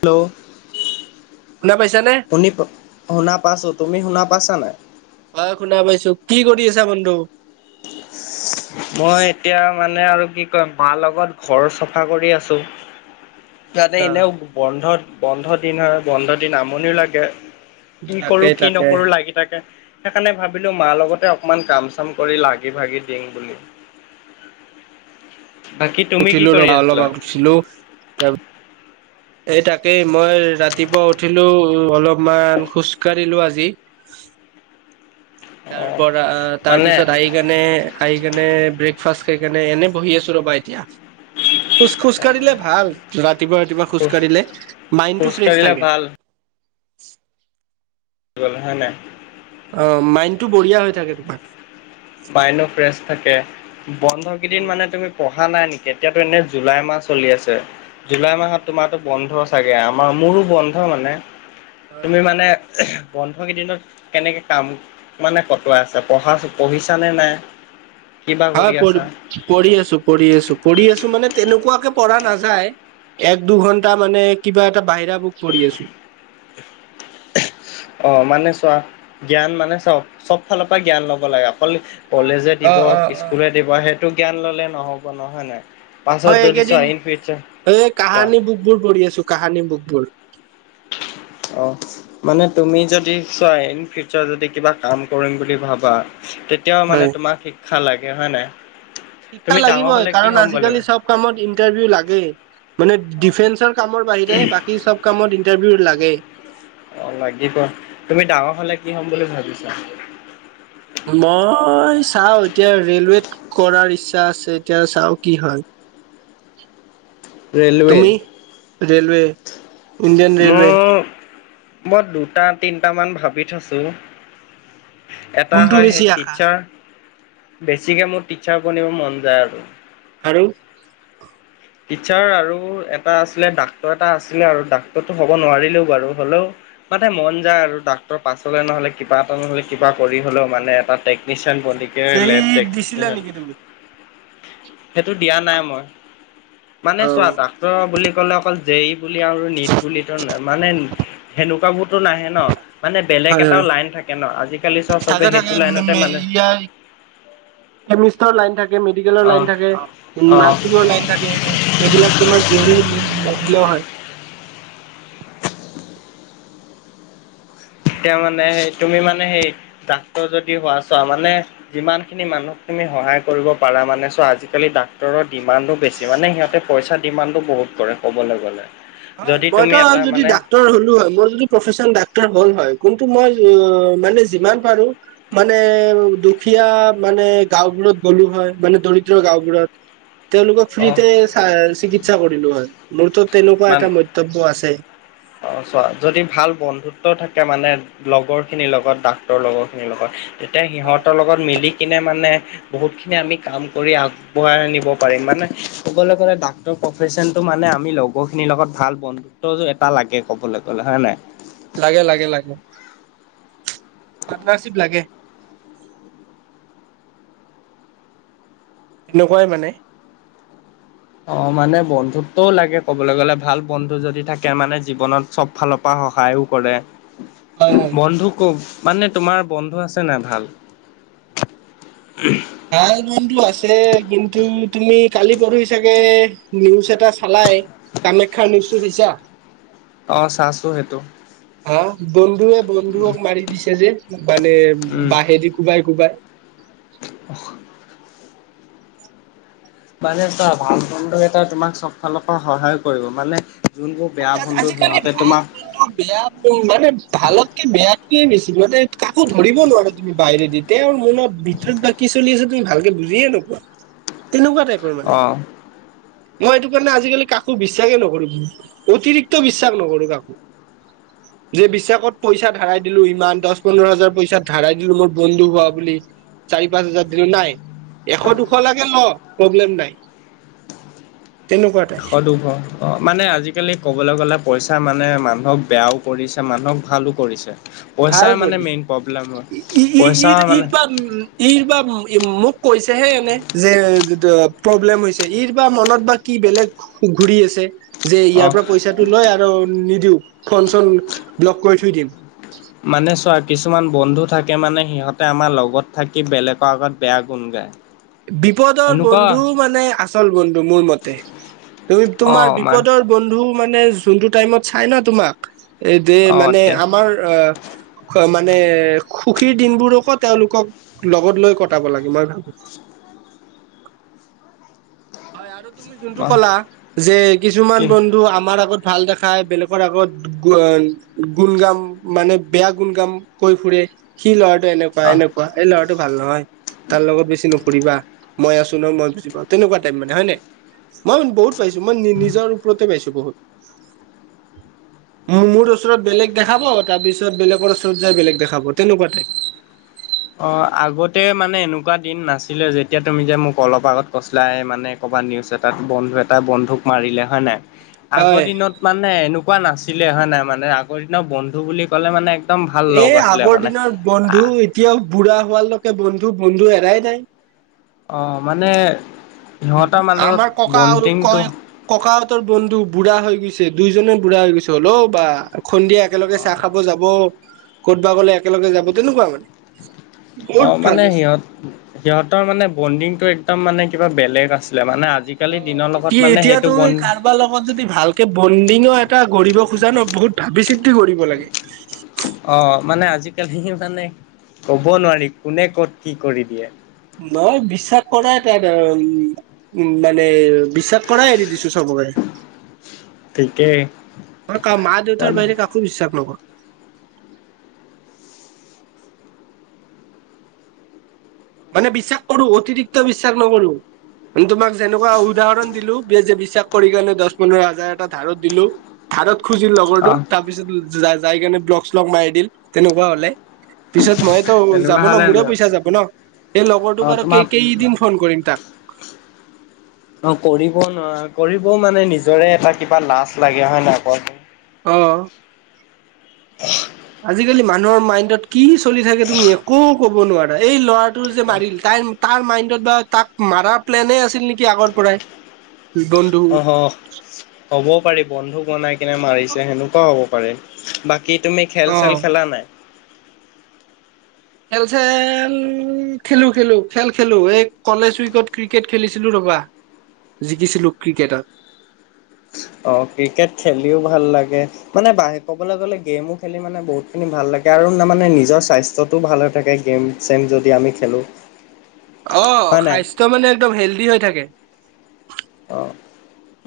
Hello, শুনা পাইছা নে? শুনি শুনা পাইছোঁ, তুমি শুনা পাইছা নাই? হয়, শুনা পাইছো। কি কৰি আছা বন্ধু? মই এতিয়া মানে আৰু কি কয় মাৰ লগত ঘৰ চাফা কৰি আছো। ইয়াতে আচ্ছা এনেও বন্ধ-বন্ধ দিন হয়, বন্ধ দিন আমনিও লাগে। কি তাকে কৰো কি তাকে নকৰো লাগিল। তাকে, সেইকাৰণে ভাবিলো মাৰ লগতে অকমান কাম চাম কৰি লাগি ভাগি দিম বুলি। বাকী তুমি কি উঠিলো কৰি ৰবা আছিলা? অলপ উঠছিলো। এই তাকেই মই ৰাতিপুৱা উঠিলো অলপমান খোজকাঢ়িলো আজি। অ তাৰ পৰা তাৰ মানে পিছত আহি আহি কেনে, আহি কেনে ব্ৰেকফাষ্ট খায় কেনে এনে বহি আছো ৰ'বা এতিয়া। খোজ-খোজ কাঢ়িলে ভাল ৰাতিপুৱা-ৰাতিপুৱা খোজ কঢ়িলে মাইণ্ড খোজ টো ফ্ৰেছ কাঢ়িলে থাকে। ভাল গলা হয় নাই। অঁ, মাইণ্ডটো বঢ়িয়া হৈ থাকে তোমাৰ। মাইণ্ডো ফ্ৰেছ থাকে। বন্ধ কেইদিন উম মানে তুমি পঢ়া নাই নেকি? এতিয়াতো এনে জুলাই মাহ চলি আছে। জুলাই মাহত তোমাৰো বন্ধ চাগে। আমাৰ মোৰো বন্ধ মানে। হয় তুমি হয় হয়। মানে বন্ধ কেইদিনত কেনেকে কাম মানে কটোৱা আছে পঢ়া - পঢ়িছা নে নাই? কিবা হয় কৰি প আছা? পঢ়ি আছো পঢ়ি আছো পঢ়ি আছো মানে তেনেকুৱাকে পঢ়া নাযায়। এক দুঘন্টা মানে কিবা এটা বাহিৰা বুক পঢ়ি আছো। অ, মানে চোৱা জ্ঞান মানে চব চব ফালৰ পৰা জ্ঞান ল'ব লাগে। অকল কলেজে অ দিব, অ অ স্কুলে দিব সেইটো জ্ঞান ল'লে নহ'ব নহয় হয় নাই? পাছত মই যদি চোৱা এইকেইদিন ইন ফিউচাৰ এই কোৱা কাহানি বুক বোৰ পঢ়ি আছো কাহানি বুক বোৰ। অ। মানে তুমি যদি চোৱা ইন ফিউচাৰ যদি কিবা কাম কৰিম বুলি ভাবা তেত- তেও মানে হয় তোমাক শিক্ষা লাগে হয় নাই। শিক্ষা তুমি ডাঙৰ লাগিবই হ'লে কি কাৰণ হ'ম বুলি অ', আজিকালি চব কামত ইন্টাৰভিউ লাগে মানে ডিফেন্সৰ কামৰ বাহিৰে বাকী চব কামত ইণ্টাৰভিউ লাগে। অ লাগিব। তুমি ডাঙৰ হলে কি হ'ম বুলি ভাবিছা? মই চাওঁ। এতিয়া ৰেলৱেত- কৰাৰ ইচ্ছা আছে, এতিয়া চাও কি হয়। [inaudible] তুমি? ৰেলৱে। ইণ্ডিয়ান ৰেলৱে মই মই দুটা তিনিটামান ভাবি থৈছোঁ। এটা কোনটো হয় বেছি সেই আশা টিচাৰ, বেছিকে মোৰ টিচাৰ বনিব মন যায় আৰু। আৰু টিচাৰ আৰু এটা আছিলে ডাক্তৰ এটা আছিলে আৰু ডাক্তৰটো হ'ব নোৱাৰিলেও বাৰু। হ'লেও মানে মন যায় আৰু ডাক্তৰ পাছলৈ নহ'লে কিবা এটা নহলে কিবা কৰি হ'লেও মানে এটা টেকনিচিয়ান বন- গতিকে জে ই দিছিলা লেপটেকনিচিয়ান নেকি তুমি? সেইটো দিয়া নাই মই। মানে চোৱা অ', ডাক্তৰ বুলি ক'লে অকল জে ই বুলি আৰু নীট বুলি এ মানে সেনেকুৱা বোৰতো নাহে ন। মানে বেলেগ হয় হয়। এটাও লাইন থাকে ন। আজিকালি চোৱা থাকে চবে থাকে সেইটো লাইনতে মানে ইয়াৰ কেমিষ্টৰ লাইন থাকে, মেডিকেলৰ অ লাইন থাকে, অ নাৰ্ছিঙৰ লাইন থাকে, এম- এইবিলাক তোমাৰ দেৰি নি নিদিলেও হয়। তেওঁ মানে সেই তুমি মানে সেই ডাক্তৰ যদি হোৱা চোৱা মানে যিমানখিনি মানুহক তুমি সহায় কৰিব পাৰা মানে চোৱা আজিকালি ডাক্তৰৰ ডিমাণ্ডো বেছি মানে সিহঁতে পইচা ডিমাণ্ডটো বহুত কৰে ক'বলে গ'লে। হয় যদি তুমি মইতো এটা যদি মানে ডাক্তৰ হলো হয়, মই যদি প্ৰফেচন ডাক্তৰ হ'ল হয়। কিন্তু মই মানে যিমান পাৰো মানে দুখীয়া মানে গাওঁবোৰত গ'লো হয় মানে দৰিদ্ৰ গাওঁবোৰত। তেওঁলোকক অ ফ্ৰীতে চাই চিকিৎসা কৰিলো হয়। মোৰতো তেনেকুৱা মান এটা মন্তব্য আছে। অ চোৱা যদি ভাল বন্ধুত্ব থাকে মানে লগৰখিনিৰ লগত ডাক্তৰৰ লগৰখিনিৰ লগত, তেতিয়া হয় সিহঁতৰ লগত মিলি কিনে মানে বহুত খিনি আমি কাম কৰি আগ- বঢ়াই নিব পাৰিম, মানে কবলে গলে ডাক্টৰ প্ৰফেচনটো মানে আমি লগৰ খিনিৰ লগত ভাল বন- ত এটা লাগে ক'বলৈ গলে হয় নে নাই? লাগে লাগে লাগে। পাৰটনাৰশিপ লাগে। এনেকুৱাই মানে। অ মানে বন্ধুত্বও লাগে ক'বলৈ গ'লে ভাল বন্ধু যদি থাকে মানে জীৱনত চব ফালৰ পৰা সহায়ও কৰে। হয় হয় বন্ধুক কওক মানে তোমাৰ বন্ধু আছে নাই ভাল? হা লোনটো আছে কিন্তু তুমি কালি পৰি চাগে নিউজ এটা চালাই কামাখ্যা নিউজটো চাইছা? অ চাহছো সেইটো। হা বন্ধুৱে বন্ধুক মাৰি দিছে যে মানে উম বাঁহেদি কোবাই কোবাই। [unintelligible] মানে ত ভাল বন্ধু এটা তোমাক চব ফালৰ পৰা সহায় কৰিব মানে যোনবোৰ বেয়া বন্ধু সিহঁতে তোমাক কিন্তু বেয়া উম, মানে ভালতকে বেয়াটোৱে বেছি, মানে কাকো ধৰিব নোৱাৰে তুমি বাহিৰে দি। তেওঁৰ মনত ভিতৰত বাকী চলি আছে তুমি ভালকে বুজিয়ে নোপোৱা। তেনেকুৱা টাইপ পৰ মানে। অ মই এইটো কাৰণে আজিকালি কাকো বিশ্বাসে নকৰো। অতিৰিক্ত ত বিশ্বাস নকৰো কাকো। [inaudible] যে বিশ্বাসত পইচা ধৰাই দিলো ইমান দহ পোন্ধৰ হাজাৰ পইচা ধৰাই দিলো মোৰ বন্ধু হোৱা বুলি। চাৰি পাঁচ হাজাৰ দিলো নাই, এশ দুশ লাগে ল প্ৰব্লেম নাই। তেনেকুৱা টাইপ সদুভ অ, মানে আজিকালি কবলৈ গলে পইচা মানে মানুহক বেয়াও কৰিছে, মানুহক ভালো কৰিছে। ভাল পইচাই মানে মেইন প্ৰব্লেম হয় কৰিছে। ই- ই- ই পইচা আৰু মানে বা উম, ইৰ বা মোক কৈছেহে এনে যে প্ৰব্লেম হৈছে ইৰ বা মনত বা কি বেলেগ [unintelligible] ঘূৰি আছে। যে অ ইয়াৰ পৰা পইচাটো লয় আৰু নিদিও, ফোন চোন ব্লক কৰি থৈ দিম। মানে চোৱা কিছুমান বন্ধু থাকে মানে সিহঁতে আমাৰ লগত থাকি বেলেগৰ আগত বেয়া গুণ গায়। [inaudible] বিপদৰ এনেকুৱা বন্ধু মানে আচল বন্ধু মোৰ মতে। তুমি তোমাৰ অ' মাৰ বিপদৰ বন্ধু মানে যোনটো টাইমত চাই ন তোমাক এ যে অ' মানে তে আমাৰ অ, মানে সুখীৰ দিনবোৰকো তেওঁলোকক লগত লৈ কটাব লাগে মই ভাবো। হয় আৰু তুমি যোনটো অ' ক'লা, যে কি কিছুমান বন্ধু আমাৰ আগত ভাল দেখাই বেলেগৰ আগত গুণ গাম মানে বেয়া গুণগাম কৈ ফুৰে সি ল'ৰা এনেকুৱা - অ' এনেকুৱা এই ল'ৰাটো ভাল নহয় তাৰ লগত বেছি নুফুৰিবা। মই আছো ন মই বুজিপাও তেনেকুৱা টাইপ মানে হয় নে। মই বহুত পাইছো মই নি-নি নিজৰ ওপৰতে পাইছো বহুত। [inaudible] মোৰ ওচৰত বেলেগ দেখাব, তাৰপিছত বেলেগৰ ওচৰত যাই বেলেগ দেখাব তেনেকুৱা টাইপ। অ, আগতে মানে এনেকুৱা দিন নাছিলে যেতিয়া তুমি যে মোক অলপ আগত কৈচিলাই মানে ক'বাত নিউজ এটাত বন্ধু এটা বন্ধুক মাৰিলে হয় নাই। আগৰ হয় দিনত মানে এনেকুৱা নাছিলে হয় নাই মানে আগৰ দিনৰত বন্ধু বুলি কলে মানে একদম ভাল লগ এই আছিলে আগৰ মানে। দিনৰ বন্ধু আহ এতিয়াও বুঢ়া হোৱালৈকে বন্ধু-বন্ধু এৰাই নাই। অ, মানে সিহঁতৰ মান আমাৰ ককা আৰু বন্দিংটো কয় ককাহঁতৰ বন্ধু বুঢ়া হৈ গৈছে দুইজনে বুঢ়া হৈ গৈছে হ'ল' বা সন্দিয়া একেলগে অ' চাহ খাব যাব কতব গ'লে একেলগে যাব তেনেকুৱা মানে। অ বহুত ভাল মানে হৈছে। সিহঁত - সিহঁতৰ মানে বণ্ডিংটো একদম মানে কিবা বেলেগ আছিলে মানে আজি আজিকালি দিনৰ লগত মানে সেইটো বন বাৰ লগত যদি ভালকে বণ্ডিঙৰ এটা কৰিব খোজা ন বহুত ভাবি চিন্তি গঢ়িব লাগে। অ, মানে আজিকালি মানে কব নোৱাৰি কোনে কত কি কৰি দিয়ে। নয় বিশ্বাস কৰা এ তটা উম, উম, মানে বিশ্বাস কৰা এৰি দিছো চবকে। [inaudible] মই ক মা দেউতাৰ মানে বাহৰে কাকো বিশ্বাস নকৰো। মানে বিশ্বাস কৰো অতিৰিক্ত বিশ্বাস নকৰো। মানে তোমাক যেনেকুৱা উদাহৰণ দিলো যে বিশ্বাস কৰি কানে দহ পোন্ধৰ হাজাৰ এটা ধাৰত দিলো। ধাৰক খুজিল অ লগৰটো তাৰপিছত যাই - যাই কেনে ব্লক শ্লগ মাৰি দিল তেনেকুৱা হলে। পিছত মই তো তেনেকুৱা যাব ন হ'লে মোৰে পইচা যাব ন এই অ লগৰটোক আৰু তোমাক কেই - কেই দিন ফোন কৰিম তাক। অ, কৰিব নোৱাৰা কৰিবও মানে নিজৰে এটা কিবা লাজ লাগে হয় ন আকৌ। অ', আজিকালি মানুহৰ মাইণ্ডত কি চলি থাকে তুমি একো কব নোৱাৰা এই ল'ৰাটো যে মাৰিল তাইৰ তাৰ মাইণ্ডত বা তাক মাৰাৰ প্লেনে আছিল নেকি আগৰ পৰাই? বন অ, হ'বও পাৰি বন্ধুক বনাই কিনে মাৰিছে সেনেকুৱাও হ'ব পাৰে। বাকী তুমি খেল অ চেল খেলা নাই। খেল-খেল খেলো-খেলো খেল খেলো এই কলেজ উইকত ক্ৰিকেট খেলিছিলো ৰবা। জিকিছিলো ক্ৰিকেটত। অ, ক্ৰিকেট খেলিও ভাল লাগে। মানে ব ক'বলৈ গ'লে গেমো খেলি মানে বহুতখিনি ভাল লাগে আৰু তাৰ মানে নিজৰ স্বাস্থ্যটোও ভাল হৈ থাকে। গেম চেম যদি আমি খেলোঁ। অ, স্বাস্থ্য মানে একদম হেল্ডি হৈ থাকে। অ',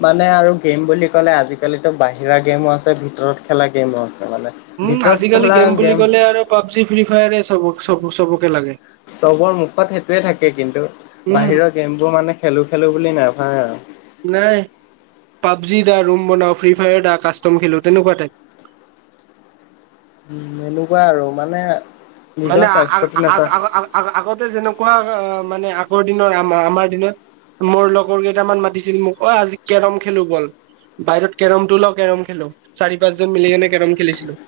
মানে আৰু গেম বুলি ক'লে আজিকালিতো বাহিৰা গেমো আছে ভিতৰত খেলা গেমো আছে মানে। উম, ভিতৰত আজিকালি খেলা গেম বুলি ক'লে আৰু পাবজি ফ্ৰী ফায়াৰে চব-চবকে লাগে। চবৰ মুখত সেইটোৱে থাকে কিন্তু উম বাহিৰৰ গেমবোৰ মানে খেলো-খেলো বুলি নাভায় আৰু। নাই পাবজি আহ ৰুম বনাও ফ্ৰী ফায়াৰ আহ কাষ্টম খেলো তেনেকুৱা টাইপ। উম, এনেকুৱা আৰু মানে। নিজৰ মানে আগ, স্বাস্থ্যটো আগ, নাচা আগ আ, আগতে যেনেকুৱা মানে আগৰ দিনৰ আম-আমাৰ দিনত। মোৰ লগৰ কেইটামান মাতিছিল মোক অ, আজি কেৰম খেলো বল। বাহিৰত কেৰমটো লও কেৰম খেলো চাৰি পাঁচজন মিলি কেনে কেৰম খেলিছিলো।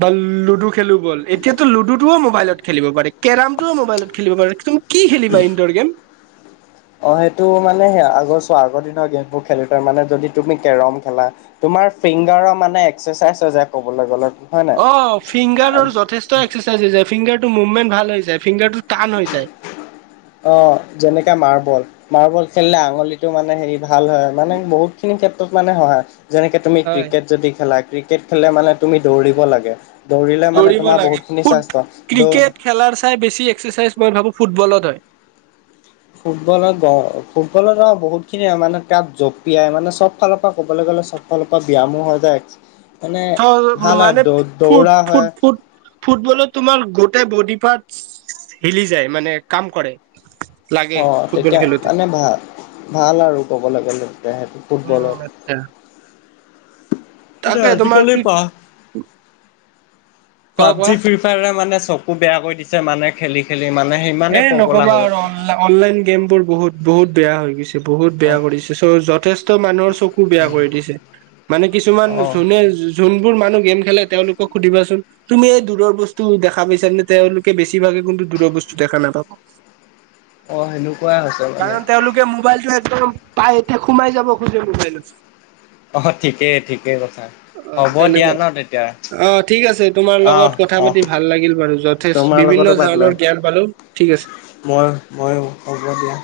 বা লুডু খেলো গল এতিয়াতো লুডুটো মোবাইলত খেলিব পাৰি, কেৰমটোও মোবাইলত খেলিব পাৰি। কি খেলিবা ইনডৰ গে'ম? অ, সেইটো মানে সেই আগৰ চ আগৰ দিনৰ গেমবোৰ খেলো তাৰ মানে যদি তুমি কেৰম খেলা। তোমাৰ ফিংগাৰৰ মানে এক্সাৰচাইজ হৈ যে কবলে গ'লে। হয় নাই অ, ফিংগাৰৰ যথেষ্ট এক্সাৰচাইজ হৈ য ফিংগাৰ টো মুভমেণ্ট ভাল হৈছে ফিংগাৰটো টান হৈ যায়। অ, যেনেকাে মাৰ্বল-মাৰ্বল খেলিলে আঙুলিটো মানে হেৰি ভাল হয় মানে বহুত খিনি ক্ষেত্ৰত মানে সহায় যেনেকে তুমি হয় ক্ৰিকেট যদি খেলা। ক্ৰিকেট খেলিলে মানে তুমি দৌৰিব লাগে দৌৰিলে মানে দৌৰিব তোমাৰ লাগে বহুতখিনি ফুট স্বাস্থ্য দৌ ক্ৰিকেট খেলাৰ চাই বেছি এক্সেচাইজ মই ভাবো ফুটবলত হয়। ফুটবলত-ফুটবলত অ, বহুত খিনিয় মানে কাপ জঁপিয়াই মানে চব ফালৰ পৰা ক'বলে গ'লে এফালৰ পৰা ব্যায়ামো হৈ যায় মানে চ ভাল হয় মানে ফু দৌ-দৌৰা ফুট হয়। ফুট ফুটবলত তোমাৰ গোটেই বডি পাৰ্ট হিলি যায় মানে কাম কৰে। লাগে অ, ফুটবল তেতিয়া খেলোতে মানে ভা-ভাল আৰু ক'বলে গ'লে তে সেইটো ফুটবলত। [unintelligible] তাকে তোমাৰ আজিকালি কি পা কোৱা কোৱা পাবজি ফ্ৰি ফ্ৰিয়াৰে মানে চকু বেয়া কৰি দিছে মানে খেলি-খেলি মানে ইমানে পগলা হয়। উম, অনলাইন গেম বোৰ বহুত বহুত বেয়া হৈ গৈছে বহুত অ বেয়া কৰিছে। তাৰ পিছৰ যথেষ্ট মানুহৰ চকু বেয়া কৰি দিছে। মানে কিছুমান অ যোনে যোনবোৰ মানুহ গেম খেলে তেওঁলোকক সুধিবাচোন? তুমি এই দূৰৰ বস্তু দেখা পাইছা নে? তেঁওলোকে বেছিভাগে কিন্তু দূৰৰ বস্তু দেখা নাপাব। অ, সেনেকুৱাই হৈছে কাৰণ মানে। তেওঁলোকে মোবাইলটো একদম পাই এতিয়া সোমাই যাব খোজে মোবাইলত। অ, ঠিকেই-ঠিকেই কৈছা। অ, তেনেকুৱা অ ঠিক আছে তোমাৰ অহ লগত কথা অহ পাতি ভাল লাগিল বাৰু। য'ত তোমাৰ লগতো বিভিন্ন পাতিলা ধৰণৰ জ্ঞান পালো ঠিক আছে। মই ময়ো হ'ব দিয়া।